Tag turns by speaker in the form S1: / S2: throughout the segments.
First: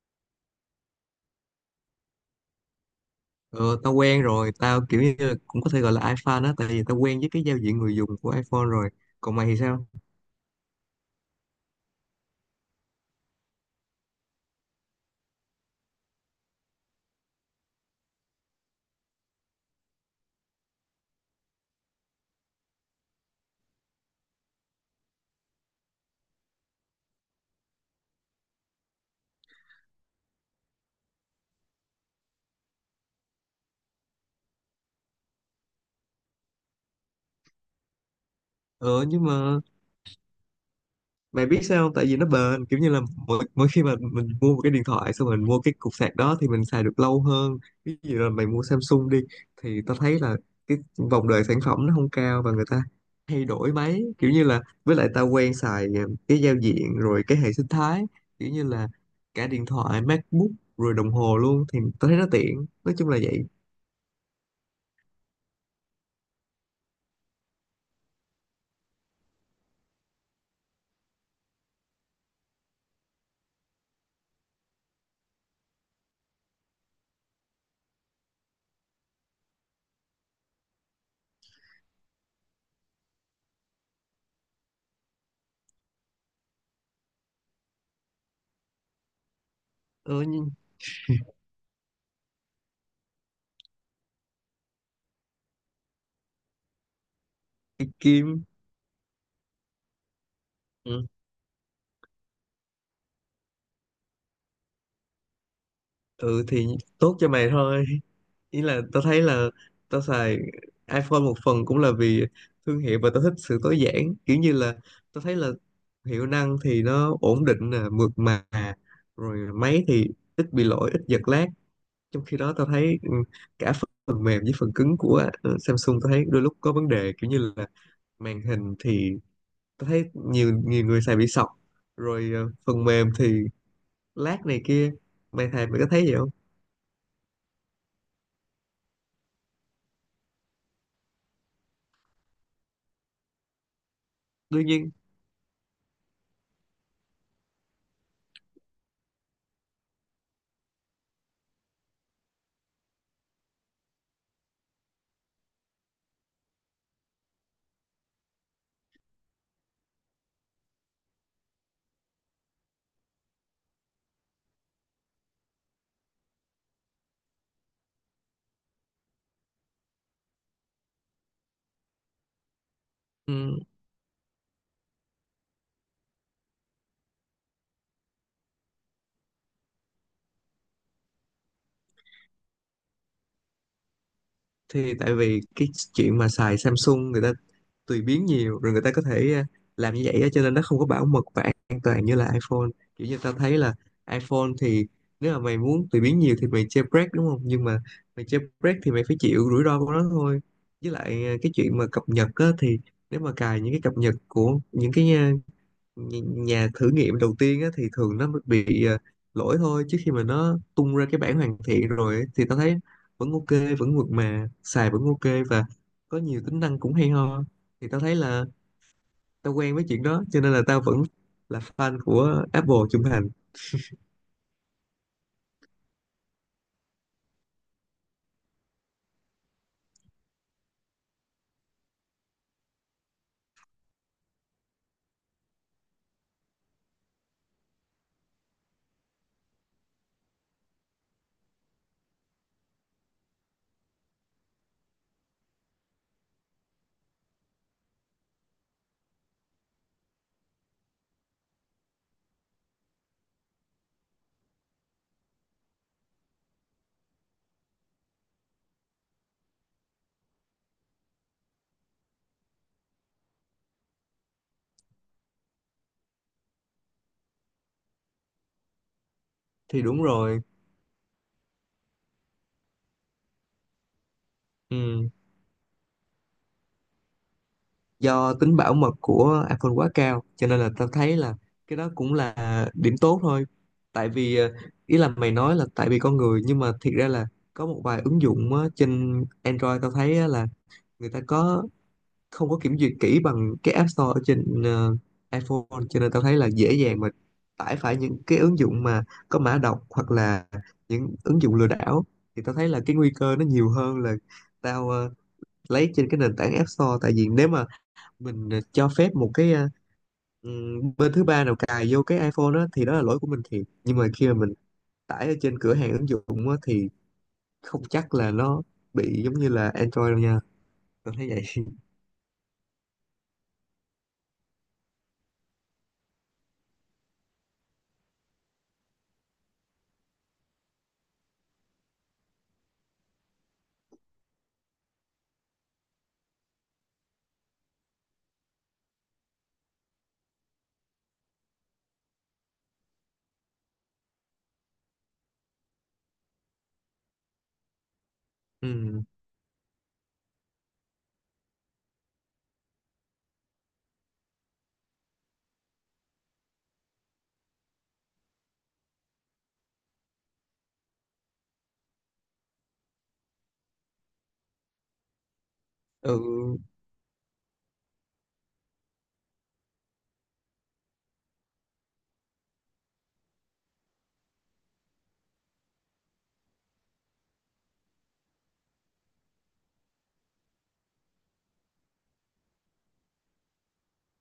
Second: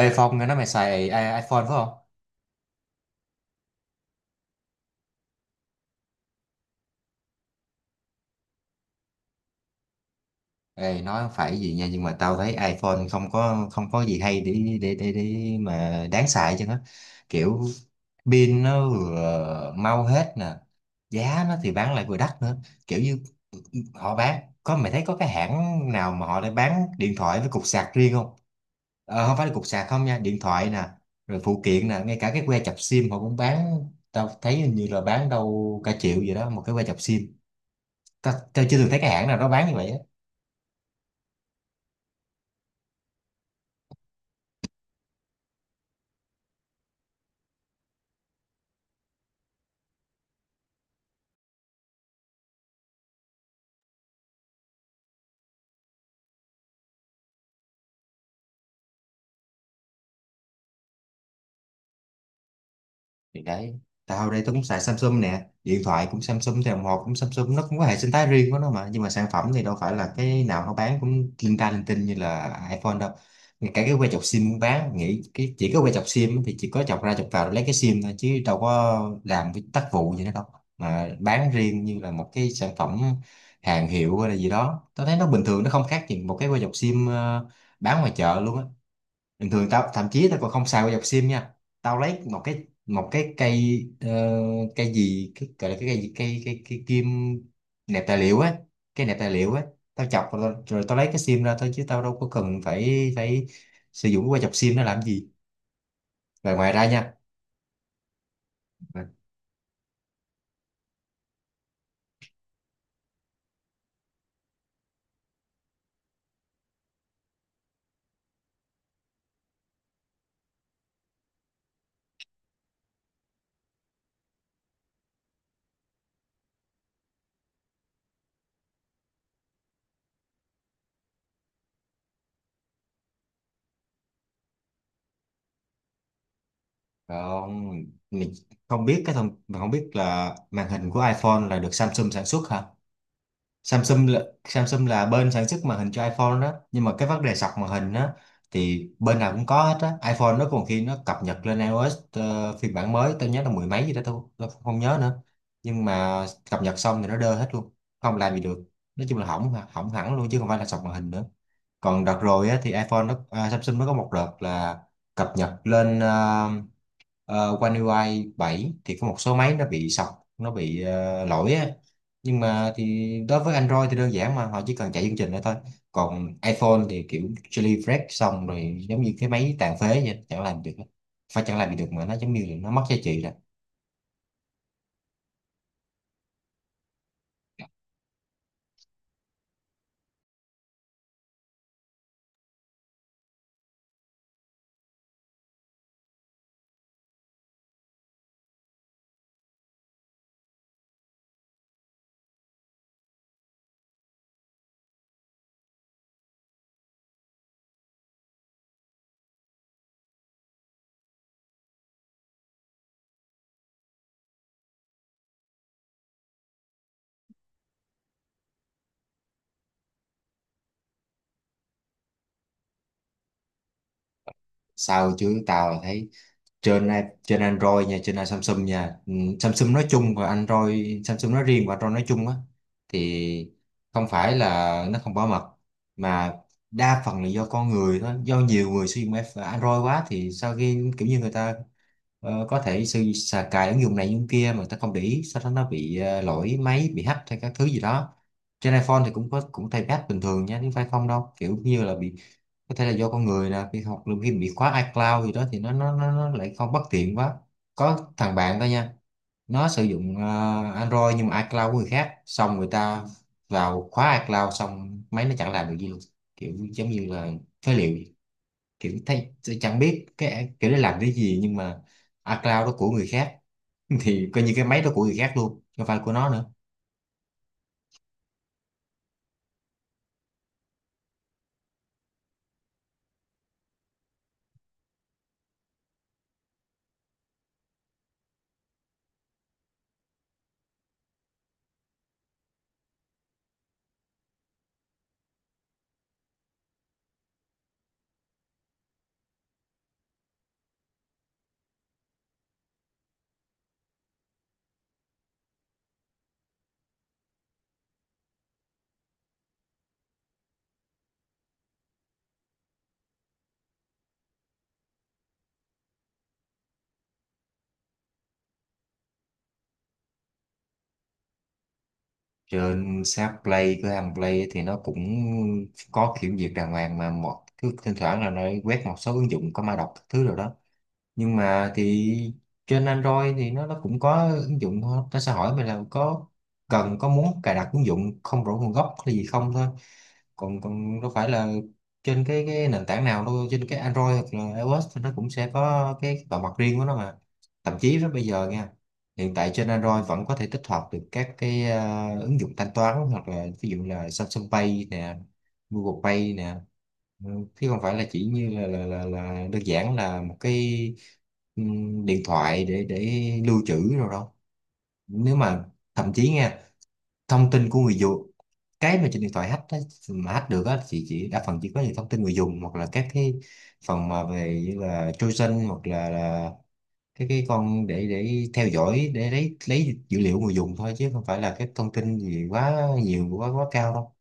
S1: Ê Phong, nghe nói mày xài iPhone phải không?
S2: Ờ, tao quen rồi, tao kiểu như là cũng có thể gọi là iFan á, tại vì tao quen với cái giao diện người dùng của iPhone rồi. Còn mày thì sao?
S1: Ê, nói phải gì nha, nhưng mà tao thấy iPhone không có gì hay để mà đáng xài chứ. Nó kiểu pin nó vừa mau hết nè, giá nó thì bán lại vừa đắt nữa, kiểu như họ bán có mày thấy có cái hãng nào mà họ đã bán điện thoại với cục sạc riêng không? Ờ, không phải là cục sạc không nha, điện thoại nè, rồi phụ kiện nè, ngay cả cái que chập sim họ cũng bán. Tao thấy hình như là bán đâu cả triệu gì đó một cái que chập sim. Tao chưa từng thấy
S2: Ờ,
S1: cái
S2: nhưng
S1: hãng nào nó
S2: mà
S1: bán như vậy á.
S2: mày biết sao không? Tại vì nó bền, kiểu như là mỗi khi mà mình mua một cái điện thoại, xong mình mua cái cục sạc đó thì mình xài được lâu hơn. Ví dụ là mày mua Samsung đi, thì tao thấy là cái vòng đời sản phẩm nó không cao và người ta thay đổi máy. Kiểu như là, với lại tao quen xài cái giao diện rồi cái hệ sinh thái, kiểu như là cả điện thoại, MacBook rồi đồng hồ luôn thì tao thấy nó tiện. Nói chung là vậy.
S1: Thì đấy, tao đây tao cũng xài Samsung nè, điện thoại cũng Samsung, thì đồng hồ cũng Samsung. Nó cũng có hệ sinh thái riêng của nó mà, nhưng mà sản phẩm thì đâu phải là cái nào nó bán cũng linh ta linh tinh như là iPhone đâu. Ngay cả cái que chọc sim cũng bán, nghĩ cái chỉ có que chọc sim thì chỉ có chọc ra chọc vào rồi lấy cái sim thôi chứ đâu có làm cái tác vụ gì nữa đâu. Mà bán riêng như là một cái sản phẩm hàng hiệu hay là gì đó, tao thấy nó bình thường, nó không khác gì một cái que chọc sim bán ngoài chợ luôn á. Bình thường tao thậm
S2: Ừ
S1: chí tao còn
S2: nhưng
S1: không xài qua dọc sim nha. Tao lấy một cái cây cây gì, cái gọi là cái cây gì? Cây cây cây kim
S2: cái
S1: nẹp tài liệu
S2: kim.
S1: á, cái nẹp tài liệu á. Tao chọc rồi, rồi tao lấy
S2: Ừ.
S1: cái sim ra thôi, chứ tao đâu có cần phải phải sử dụng qua dọc sim nó làm gì.
S2: Ừ
S1: Và
S2: thì
S1: ngoài ra nha,
S2: tốt cho mày thôi, ý là tao thấy là tao xài iPhone một phần cũng là vì thương hiệu và tao thích sự tối giản, kiểu như là tao thấy là hiệu năng thì nó ổn định nè, mượt mà, rồi máy thì ít bị lỗi, ít giật lag. Trong khi đó tao thấy cả phần mềm với phần cứng của Samsung tao thấy đôi lúc có vấn đề, kiểu như là màn hình thì tao thấy nhiều nhiều người xài bị sọc, rồi phần mềm thì lát này kia. Mày thầy mày có thấy vậy không?
S1: còn mình không biết, cái thông mình không biết là màn hình của iPhone là được Samsung sản xuất hả? Samsung là,
S2: Đương
S1: Samsung
S2: nhiên.
S1: là bên sản xuất màn hình cho iPhone đó, nhưng mà cái vấn đề sọc màn hình á thì bên nào cũng có hết á. iPhone nó còn khi nó cập nhật lên iOS phiên bản mới tôi nhớ là mười mấy gì đó, tôi không nhớ nữa. Nhưng mà cập nhật xong thì nó đơ hết luôn, không làm gì được, nói chung là hỏng hỏng hẳn luôn chứ không phải là sọc màn hình nữa. Còn đợt rồi á thì Samsung nó có một đợt là cập nhật lên One UI 7 thì có một số máy nó bị sọc, nó bị lỗi á. Nhưng mà thì đối với
S2: Ừ,
S1: Android thì đơn giản, mà họ chỉ cần chạy chương trình đó thôi. Còn iPhone thì kiểu jailbreak xong rồi giống như cái máy tàn phế vậy, chẳng làm được, phải chẳng làm gì được mà, nó giống như là nó mất giá trị rồi.
S2: thì tại vì cái chuyện mà xài Samsung người ta tùy biến nhiều, rồi người ta có thể làm như vậy á, cho nên nó không có bảo mật và an toàn như là iPhone. Kiểu như tao thấy là iPhone thì nếu mà mày muốn tùy biến nhiều thì mày jailbreak đúng không, nhưng mà mày jailbreak thì mày phải chịu rủi ro của nó thôi. Với lại cái chuyện mà cập nhật á, thì nếu mà cài những cái cập nhật của những cái nhà thử nghiệm đầu tiên á, thì thường nó bị lỗi thôi, chứ khi mà nó tung ra cái bản hoàn thiện rồi ấy, thì tao thấy vẫn ok, vẫn mượt mà, xài vẫn ok và có nhiều tính năng cũng hay ho. Thì tao thấy là tao quen với chuyện đó cho nên là tao vẫn là fan của Apple trung thành.
S1: Sao chứ, tao thấy trên a- trên Android nha, trên Samsung nha. Ừ, Samsung nói chung và Android, Samsung nói riêng và Android nói chung á thì không phải là nó không bảo mật, mà đa phần là do con người thôi. Do nhiều người sử dụng Android quá thì sau khi kiểu như người ta có thể sử xà cài ứng dụng này ứng dụng kia mà người ta không để ý, sau đó nó bị lỗi máy, bị hack hay các thứ gì đó. Trên iPhone thì cũng có, cũng thay bát bình thường nha, chứ phải không đâu, kiểu như là bị, có thể là do con người nè, khi học lúc khi bị khóa iCloud gì đó thì nó lại không, bất tiện quá. Có thằng bạn đó nha, nó sử dụng Android nhưng mà iCloud của người khác, xong người ta vào khóa iCloud xong máy nó chẳng làm được gì luôn, kiểu giống như là phế liệu vậy. Kiểu thấy tôi chẳng
S2: Thì đúng
S1: biết
S2: rồi.
S1: cái kiểu để làm cái gì, nhưng mà iCloud đó của người khác thì coi như cái máy đó của
S2: Ừ,
S1: người khác luôn, không phải của nó nữa.
S2: do tính bảo mật của iPhone quá cao cho nên là tao thấy là cái đó cũng là điểm tốt thôi. Tại vì ý là mày nói là tại vì con người, nhưng mà thiệt ra là có một vài ứng dụng á, trên Android tao thấy á, là người ta có không có kiểm duyệt kỹ bằng cái App Store ở trên iPhone, cho nên tao thấy là dễ dàng mà tải phải những cái ứng dụng mà có mã độc hoặc là những ứng dụng lừa đảo. Thì tao thấy là cái nguy cơ nó nhiều hơn là tao lấy trên cái nền tảng App Store. Tại vì nếu mà mình cho phép một cái bên thứ ba nào cài vô cái iPhone đó thì đó là lỗi của mình thiệt, nhưng mà khi mà mình tải ở trên cửa hàng ứng dụng á, thì không chắc là nó bị giống như là Android đâu nha. Tôi thấy vậy.
S1: Trên sáp play, cửa hàng play ấy thì nó cũng có kiểm duyệt đàng hoàng mà, một cứ thỉnh thoảng là nó quét một số ứng dụng có mã độc các thứ rồi đó. Nhưng mà thì trên Android thì nó cũng có ứng dụng thôi, nó sẽ hỏi mình là có cần, có muốn cài đặt ứng dụng không rõ nguồn gốc hay gì không thôi. Còn còn đâu phải là trên cái nền tảng nào đâu, trên cái Android hoặc là iOS thì nó cũng sẽ có cái bảo mật riêng của nó mà. Thậm chí với bây giờ nha,
S2: Ừm,
S1: hiện tại trên Android vẫn có thể tích hợp được các cái ứng dụng thanh toán hoặc là ví dụ là Samsung Pay nè, Google Pay nè. Ừ, chứ không phải là chỉ như là đơn giản là một cái điện thoại để lưu trữ rồi đâu. Nếu mà, thậm chí
S2: ừ
S1: nha, thông tin của người dùng, cái mà trên điện thoại hack á, mà hack được á thì chỉ đa phần chỉ có những thông tin người dùng hoặc là các cái phần mà về như là trojan hoặc là cái con để theo dõi để lấy dữ liệu người dùng thôi, chứ không phải là các thông tin gì quá nhiều quá quá cao đâu.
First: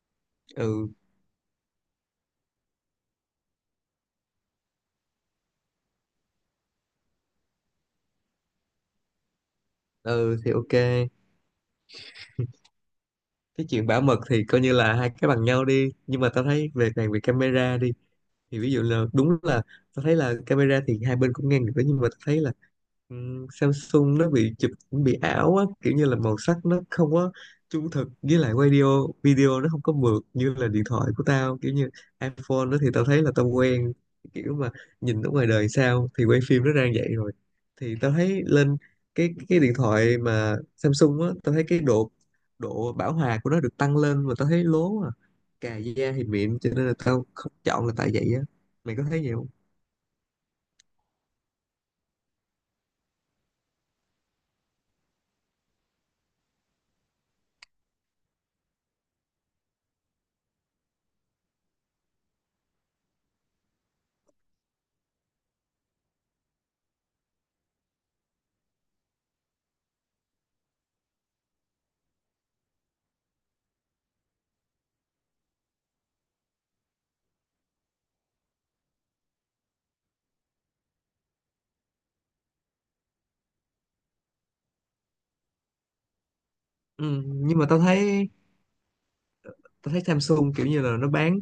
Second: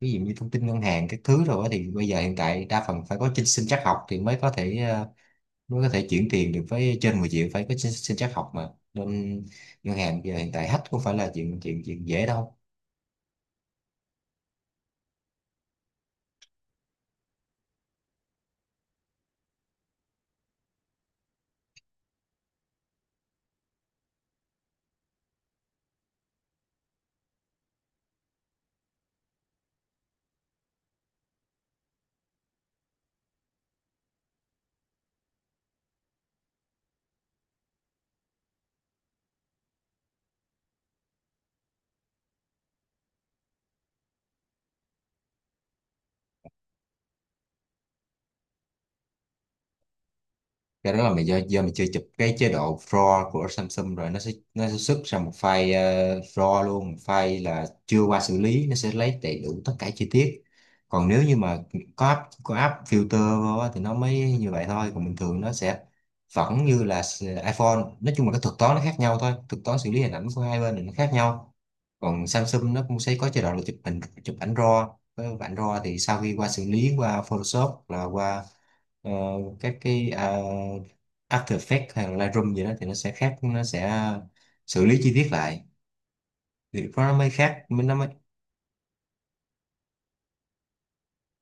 S1: Ví dụ như thông tin ngân
S2: ừ
S1: hàng các thứ rồi á thì bây giờ hiện tại đa phần phải có trên sinh trắc học thì mới có thể, mới có thể chuyển tiền được. Với trên 10 triệu phải có trên sinh trắc học mà. Nên ngân hàng bây giờ
S2: ừ
S1: hiện
S2: thì
S1: tại
S2: ok.
S1: hack cũng phải là chuyện chuyện chuyện dễ đâu.
S2: Cái chuyện bảo mật thì coi như là hai cái bằng nhau đi, nhưng mà tao thấy về càng về camera đi, thì ví dụ là đúng là tao thấy là camera thì hai bên cũng ngang được đó, nhưng mà tao thấy là Ừ, Samsung nó bị chụp cũng bị ảo á, kiểu như là màu sắc nó không có trung thực, với lại video video nó không có mượt như là điện thoại của tao, kiểu như iPhone đó. Thì tao thấy là tao quen kiểu mà nhìn ở ngoài đời sao thì quay phim nó ra vậy rồi. Thì tao thấy lên cái điện thoại mà Samsung á, tao thấy cái độ độ bảo hòa của nó được tăng lên mà tao thấy lố à, cà da thì mịn cho nên là tao không chọn là tại vậy á. Mày có thấy vậy không?
S1: Cái đó là mày do mày chưa chụp cái chế độ RAW của Samsung rồi, nó sẽ xuất ra một file RAW luôn, một file là chưa qua xử lý, nó sẽ lấy đầy đủ tất cả chi tiết. Còn nếu như mà có app filter vô á thì nó mới như vậy thôi. Còn bình thường nó sẽ vẫn như là iPhone, nói chung là cái thuật toán nó khác nhau thôi, thuật toán xử lý hình ảnh của hai bên thì nó khác nhau. Còn Samsung nó cũng sẽ có chế độ là chụp hình, chụp ảnh RAW. Với ảnh RAW thì sau khi qua xử lý qua Photoshop hoặc là qua ờ, các cái After Effects hay là Lightroom gì đó thì nó sẽ khác, nó sẽ xử lý chi tiết lại, thì lúc nó
S2: Ừ,
S1: mới
S2: nhưng
S1: khác,
S2: mà tao
S1: mới nó mới.
S2: thấy Samsung kiểu như là nó bán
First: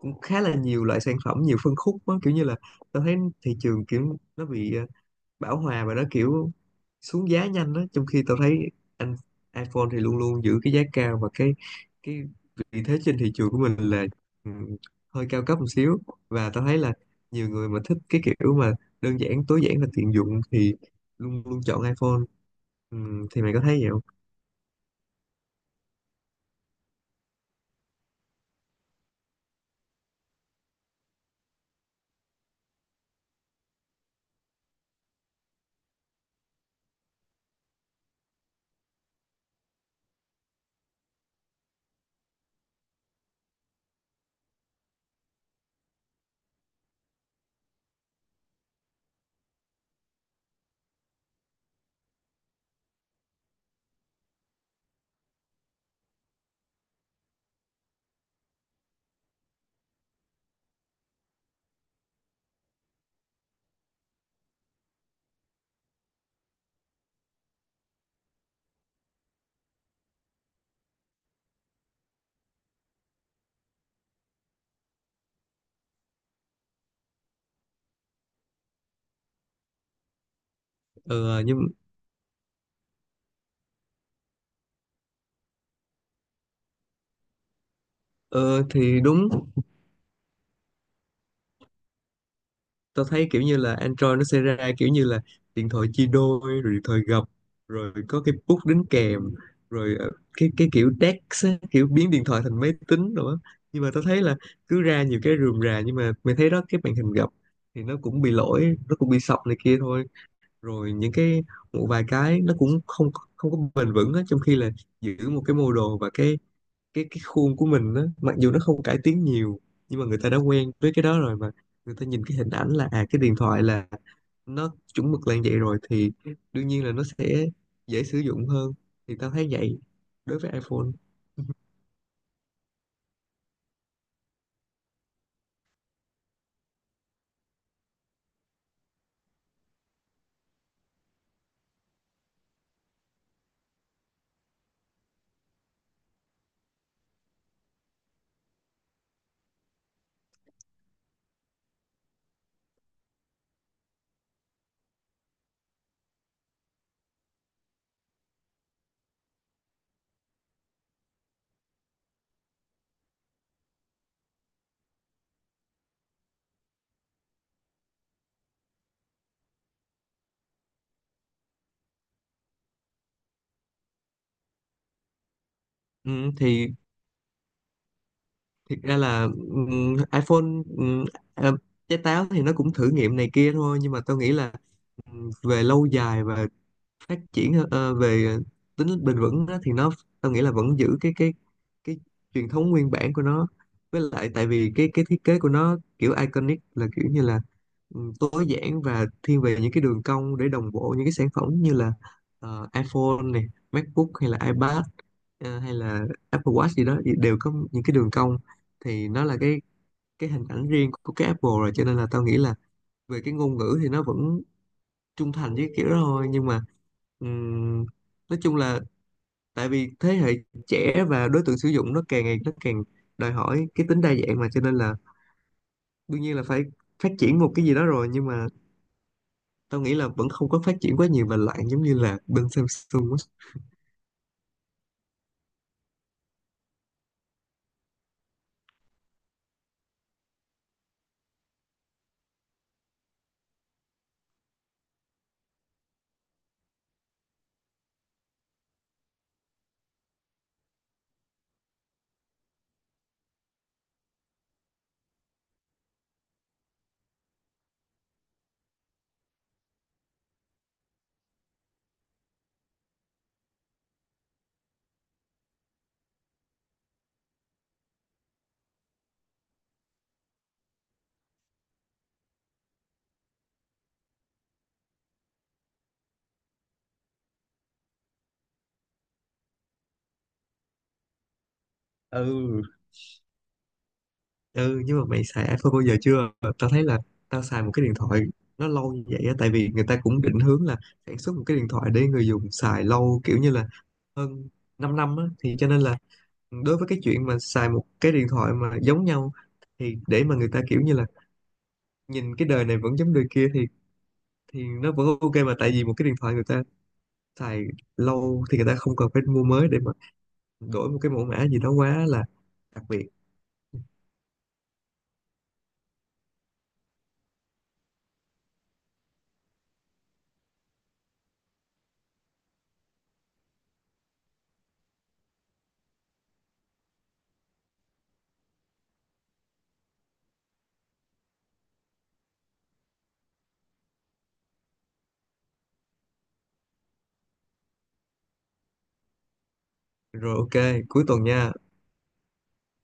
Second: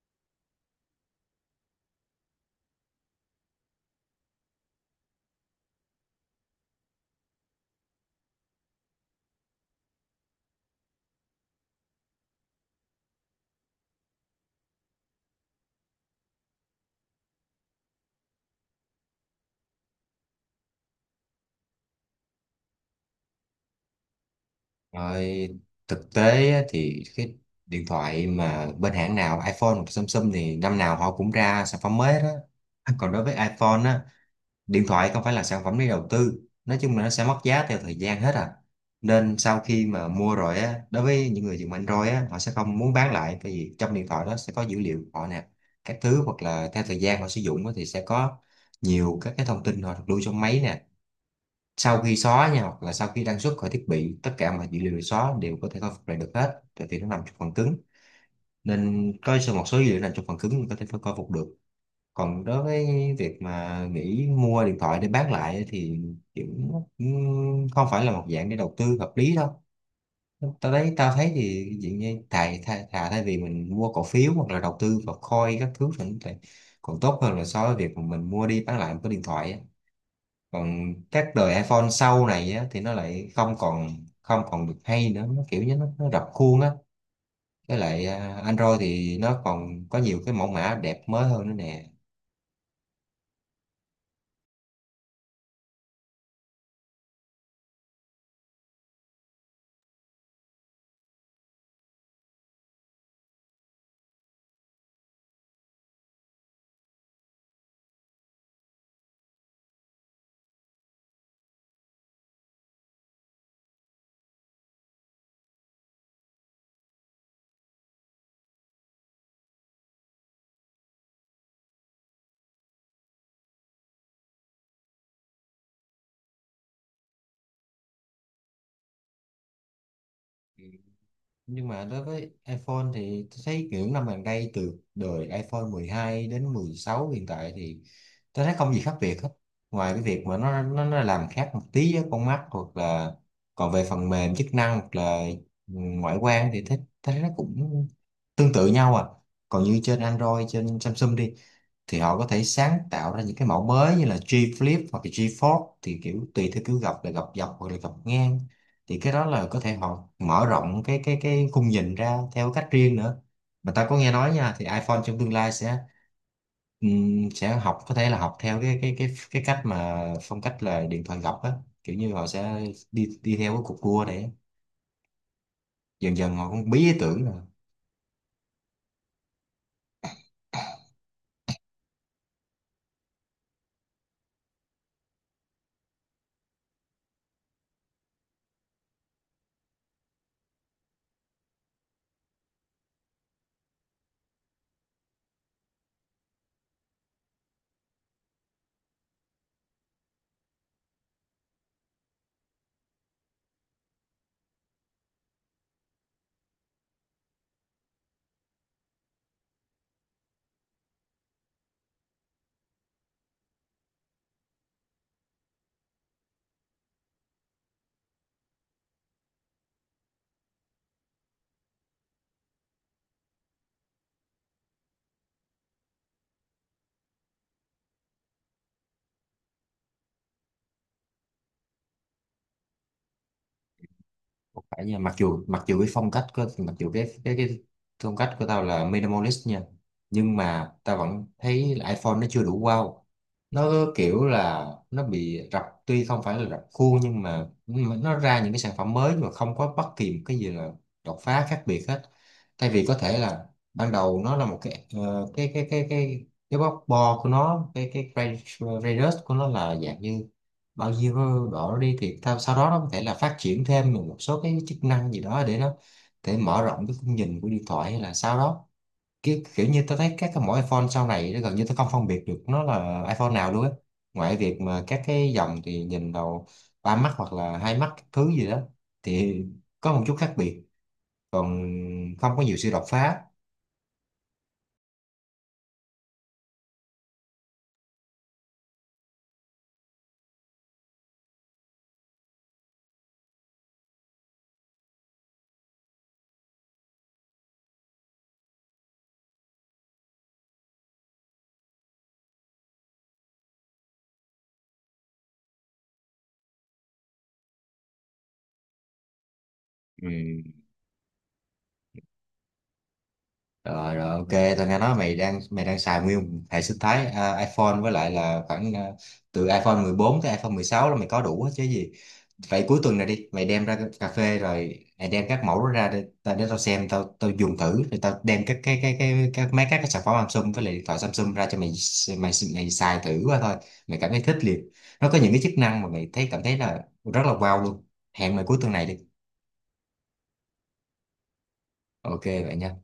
S2: cũng khá là nhiều loại sản phẩm, nhiều phân khúc đó. Kiểu như là tôi thấy thị trường kiểu nó bị bão hòa và nó kiểu xuống giá nhanh đó, trong khi tôi thấy anh iPhone thì luôn luôn giữ cái giá cao và cái vị thế trên thị trường của mình là ừ, hơi cao cấp một xíu. Và tôi thấy là nhiều người mà thích cái kiểu mà đơn giản, tối giản và tiện dụng thì luôn luôn chọn iPhone. Ừ, thì mày có thấy vậy không?
S1: Rồi, thực tế á thì cái điện thoại mà bên hãng nào iPhone hoặc Samsung thì năm nào họ cũng ra sản phẩm mới đó. Còn đối với iPhone á, điện thoại không phải là sản phẩm để đầu tư, nói chung là nó sẽ mất giá theo thời gian hết à. Nên sau khi mà mua rồi á, đối với những người dùng Android á họ sẽ không muốn bán lại, tại vì trong điện thoại đó sẽ có dữ liệu của họ nè, các thứ, hoặc là theo thời gian họ sử dụng á thì sẽ có nhiều các cái thông tin họ được lưu trong máy nè. Sau khi xóa nha, hoặc là sau khi đăng xuất khỏi thiết bị, tất cả mọi dữ liệu được xóa đều có thể khôi phục lại được hết, tại vì nó nằm trong phần cứng. Nên có một số dữ liệu nằm trong phần cứng, mình có thể khôi phục được. Còn đối với việc mà nghĩ mua điện thoại để bán lại ấy thì kiểu không phải là một dạng để đầu tư hợp lý đâu. Tao thấy thì dạng như thà thay vì mình mua cổ phiếu hoặc là đầu tư vào coin các thứ thì còn tốt hơn là so với việc mà mình mua đi bán lại một cái điện thoại á. Còn các
S2: Ờ
S1: đời
S2: nhưng
S1: iPhone sau này á thì nó lại không còn được hay nữa, nó kiểu như nó rập khuôn á. Với lại
S2: ờ
S1: Android
S2: thì
S1: thì
S2: đúng,
S1: nó còn có nhiều cái mẫu mã đẹp mới hơn nữa nè.
S2: tao thấy kiểu như là Android nó sẽ ra kiểu như là điện thoại chia đôi, rồi điện thoại gập, rồi có cái bút đính kèm, rồi cái kiểu DeX á, kiểu biến điện thoại thành máy tính rồi á. Nhưng mà tao thấy là cứ ra nhiều cái rườm rà, nhưng mà mày thấy đó cái màn hình gập thì nó cũng bị lỗi, nó cũng bị sập này kia thôi. Rồi những cái một vài cái nó cũng không không có bền vững á, trong khi là giữ một cái model và cái khuôn của mình á, mặc dù nó không cải tiến nhiều nhưng mà người ta đã quen với cái đó rồi mà. Người ta nhìn cái hình ảnh là à cái điện thoại là nó chuẩn mực là như vậy rồi, thì đương nhiên là nó sẽ dễ sử dụng hơn. Thì tao thấy vậy đối với iPhone.
S1: Nhưng mà đối với iPhone thì tôi thấy kiểu năm gần đây từ đời iPhone 12 đến 16 hiện tại thì tôi thấy không gì khác biệt hết. Ngoài cái việc mà nó làm khác một tí với con mắt, hoặc là còn về phần mềm chức năng hoặc là ngoại quan thì thấy thấy nó cũng tương tự nhau à. Còn như trên Android, trên Samsung đi thì họ có thể sáng tạo ra những cái mẫu mới như là G Flip hoặc là G Fold thì kiểu tùy theo kiểu gập là gập dọc hoặc là gập ngang. Thì cái đó là có thể họ mở rộng cái khung nhìn ra theo cách riêng nữa. Mà ta có nghe nói nha thì iPhone trong tương lai sẽ học, có thể là học theo cái cách mà phong cách là điện thoại gập á. Kiểu như họ sẽ đi đi theo cái cục cua để
S2: Ừ,
S1: dần dần họ
S2: thì
S1: cũng bí ý tưởng.
S2: thiệt ra là iPhone ừm, à, trái táo thì nó cũng thử nghiệm này kia thôi, nhưng mà tao nghĩ là về lâu dài và phát triển về tính bền vững đó, thì nó tao nghĩ là vẫn giữ cái cái truyền thống nguyên bản của nó. Với lại tại vì cái thiết kế của nó kiểu iconic, là kiểu như là tối giản và thiên về những cái đường cong để đồng bộ những cái sản phẩm như là iPhone này, MacBook hay là iPad, hay là Apple Watch gì đó thì đều có những cái đường cong. Thì nó là cái hình ảnh riêng của cái Apple rồi, cho nên là tao nghĩ là về cái ngôn ngữ thì nó vẫn trung thành với kiểu đó thôi. Nhưng mà ừm, nói chung là tại vì thế hệ trẻ và đối tượng sử dụng nó càng ngày nó càng đòi hỏi cái tính đa dạng mà, cho nên là đương nhiên là phải phát triển một cái gì đó rồi. Nhưng mà tao nghĩ là vẫn không có phát triển quá nhiều và lại giống như là bên Samsung á.
S1: Phải nha, mặc dù cái phong cách của mặc dù cái phong cách của tao là minimalist nha. Nhưng mà tao vẫn thấy là iPhone nó chưa đủ wow. Nó kiểu là nó bị rập, tuy không phải là rập khuôn, nhưng mà nó ra những cái sản phẩm mới mà không có bất kỳ một cái gì là đột phá khác biệt hết. Thay vì có thể là ban đầu nó là một cái cái bóc bo của nó, cái radius của nó là dạng như bao nhiêu độ. Nó đi thì tao, sau đó nó có thể là phát triển thêm một số cái chức năng gì đó để nó, để mở rộng cái khung nhìn của điện thoại hay là sau đó kiểu như tôi thấy các cái, mỗi iPhone sau này nó gần như tôi không phân biệt được nó là iPhone nào luôn á, ngoài việc mà các cái dòng thì nhìn đầu ba mắt hoặc là hai mắt các thứ gì đó thì có một chút khác biệt, còn không có nhiều
S2: Ừ.
S1: sự đột phá.
S2: Ừ nhưng mà mày xài iPhone bao giờ chưa? Tao thấy là tao xài một cái điện thoại nó lâu như vậy á, tại vì người ta cũng định hướng là sản xuất một cái điện thoại để người dùng xài lâu, kiểu như là hơn 5 năm á, thì cho nên là đối với cái chuyện mà xài một cái điện thoại mà giống nhau, thì để mà người ta kiểu như là nhìn cái đời này vẫn giống đời kia, thì nó vẫn ok mà, tại vì một cái điện thoại người ta xài lâu thì người ta không cần phải mua mới để mà
S1: Ừ.
S2: đổi một cái mẫu mã gì đó quá là đặc biệt.
S1: Rồi rồi ok, tao nghe nói mày đang xài nguyên hệ sinh thái iPhone, với lại là khoảng từ iPhone 14 tới iPhone 16 là mày có đủ hết chứ gì. Vậy cuối tuần này đi, mày đem ra cái cà phê rồi mày đem các mẫu đó ra để, để tao xem, tao tao dùng thử, rồi tao đem các cái các mấy các cái sản phẩm Samsung với lại điện thoại Samsung ra cho mày, mày xài thử qua thôi. Mày cảm thấy thích liền. Nó có những cái chức năng mà mày thấy cảm thấy là rất là wow luôn. Hẹn mày cuối tuần này đi.
S2: Rồi ok, cuối tuần nha.
S1: Ok vậy nha.